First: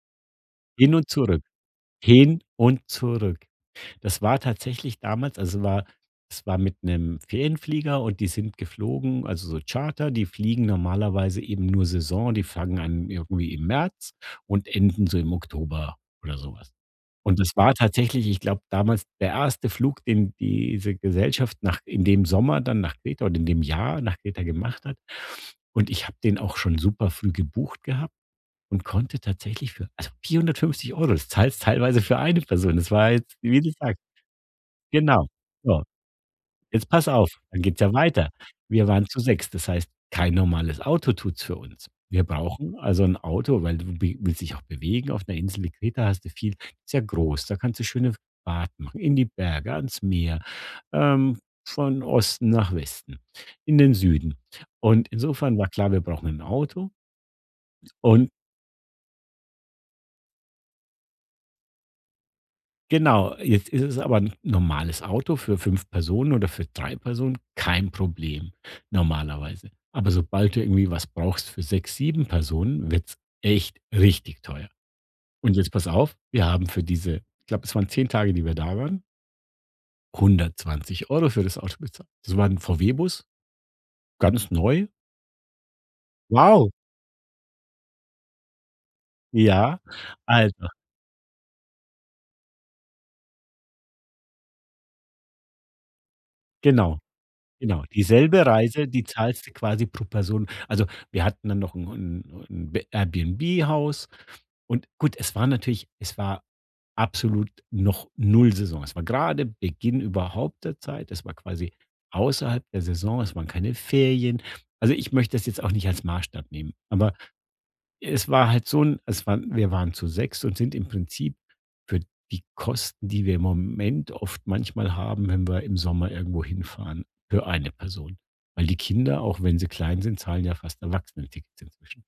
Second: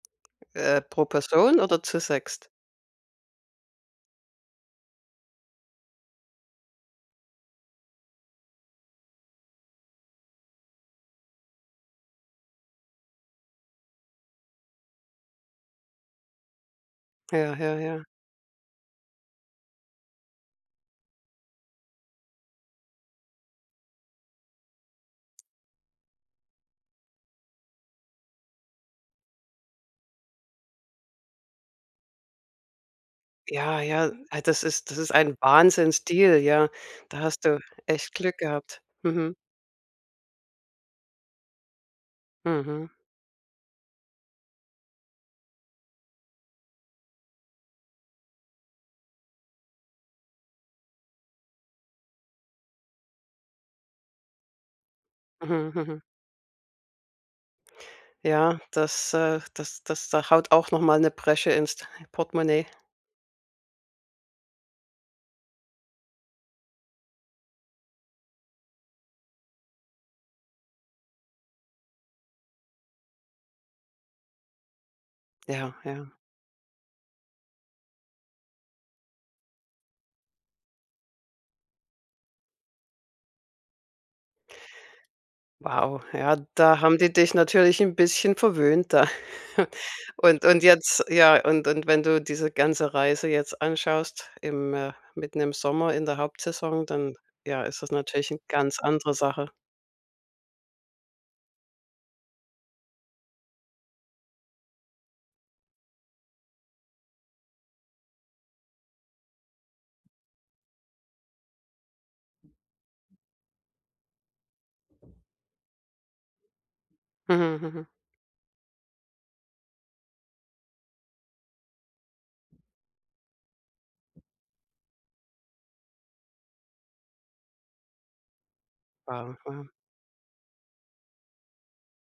Äh, Hin pro und zurück, Person oder zu hin sechst? und zurück. Das war tatsächlich damals es war es war mit 'nem Ferienflieger, und die sind geflogen also so Charter, die fliegen normalerweise eben nur Saison, die fangen an irgendwie im März und enden so im Oktober oder so was. Und das Ja, war ja, ja. tatsächlich, ich glaube damals der 1. Flug, den diese Gesellschaft nach in dem Sommer dann nach Kreta oder in dem Jahr nach Kreta gemacht hat. Und ich habe den auch schon super früh gebucht gehabt und konnte tatsächlich für also 450 €. Das zahlst teilweise für eine Person. Das war jetzt, wie du Ja, sagst ja, ah, das ist das ist Genau. ein So. Wahnsinnsdeal, ja, Jetzt pass da auf, hast du dann geht's ja echt weiter. Glück gehabt. Wir waren zu Mhm. sechst. Das heißt, kein normales Auto tut's für uns. Wir brauchen Mhm. also 'n Auto, weil du wi willst dich auch bewegen. Auf ’ner Insel wie Kreta hast du viel ist ja groß. Da kannst du schöne Fahrten machen, in die Berge, ans Meer, ähm, von Osten nach Westen, in den Süden. Und insofern war Mhm, klar, wir mhm. brauchen 'n Auto und Ja, das, äh, das das da haut auch noch mal 'ne Bresche ins d Portemonnaie. Genau, jetzt ist es aber 'n normales Auto für 5 Personen oder für 3 Personen kein Problem, normalerweise. Aber sobald du irgendwie was brauchst für 6, 7 Personen, wird's echt richtig teuer. Und jetzt Ja, pass ja. auf, wir haben für diese ich glaube, es waren 10 Tage, die wir da waren 120 für das Auto bezahlt. Das war ’n VW Bus, ganz neu. Wow, ja, Wow. da haben die dich natürlich 'n bisschen verwöhnt da. Ja, Und und also jetzt ja, und und wenn du diese ganze Reise jetzt anschaust im äh, mitten im Sommer in der Hauptsaison, Genau, dann, ja, ist genau. das natürlich 'ne Dieselbe ganz Reise, die andere zahlst Sache. du quasi pro Person. Also, wir hatten dann noch 'n 'n 'n B Airbnb-Haus und gut, es war natürlich es war absolut noch null Saison. Es war grade Beginn überhaupt der Zeit. Es war quasi außerhalb der Saison. Es waren keine Ferien. Also, ich möchte das jetzt auch nicht als Maßstab nehmen. Aber, Mhm, mhm. es war halt so 'n es waren wir waren zu sechst und sind im Prinzip für die Kosten, die wir im Moment oft manchmal haben, wenn wir im Sommer irgendwo hinfahren für eine Person. Weil die Kinder, Wow, auch wenn sie wow. klein sind, zahlen ja fast Erwachsenentickets inzwischen.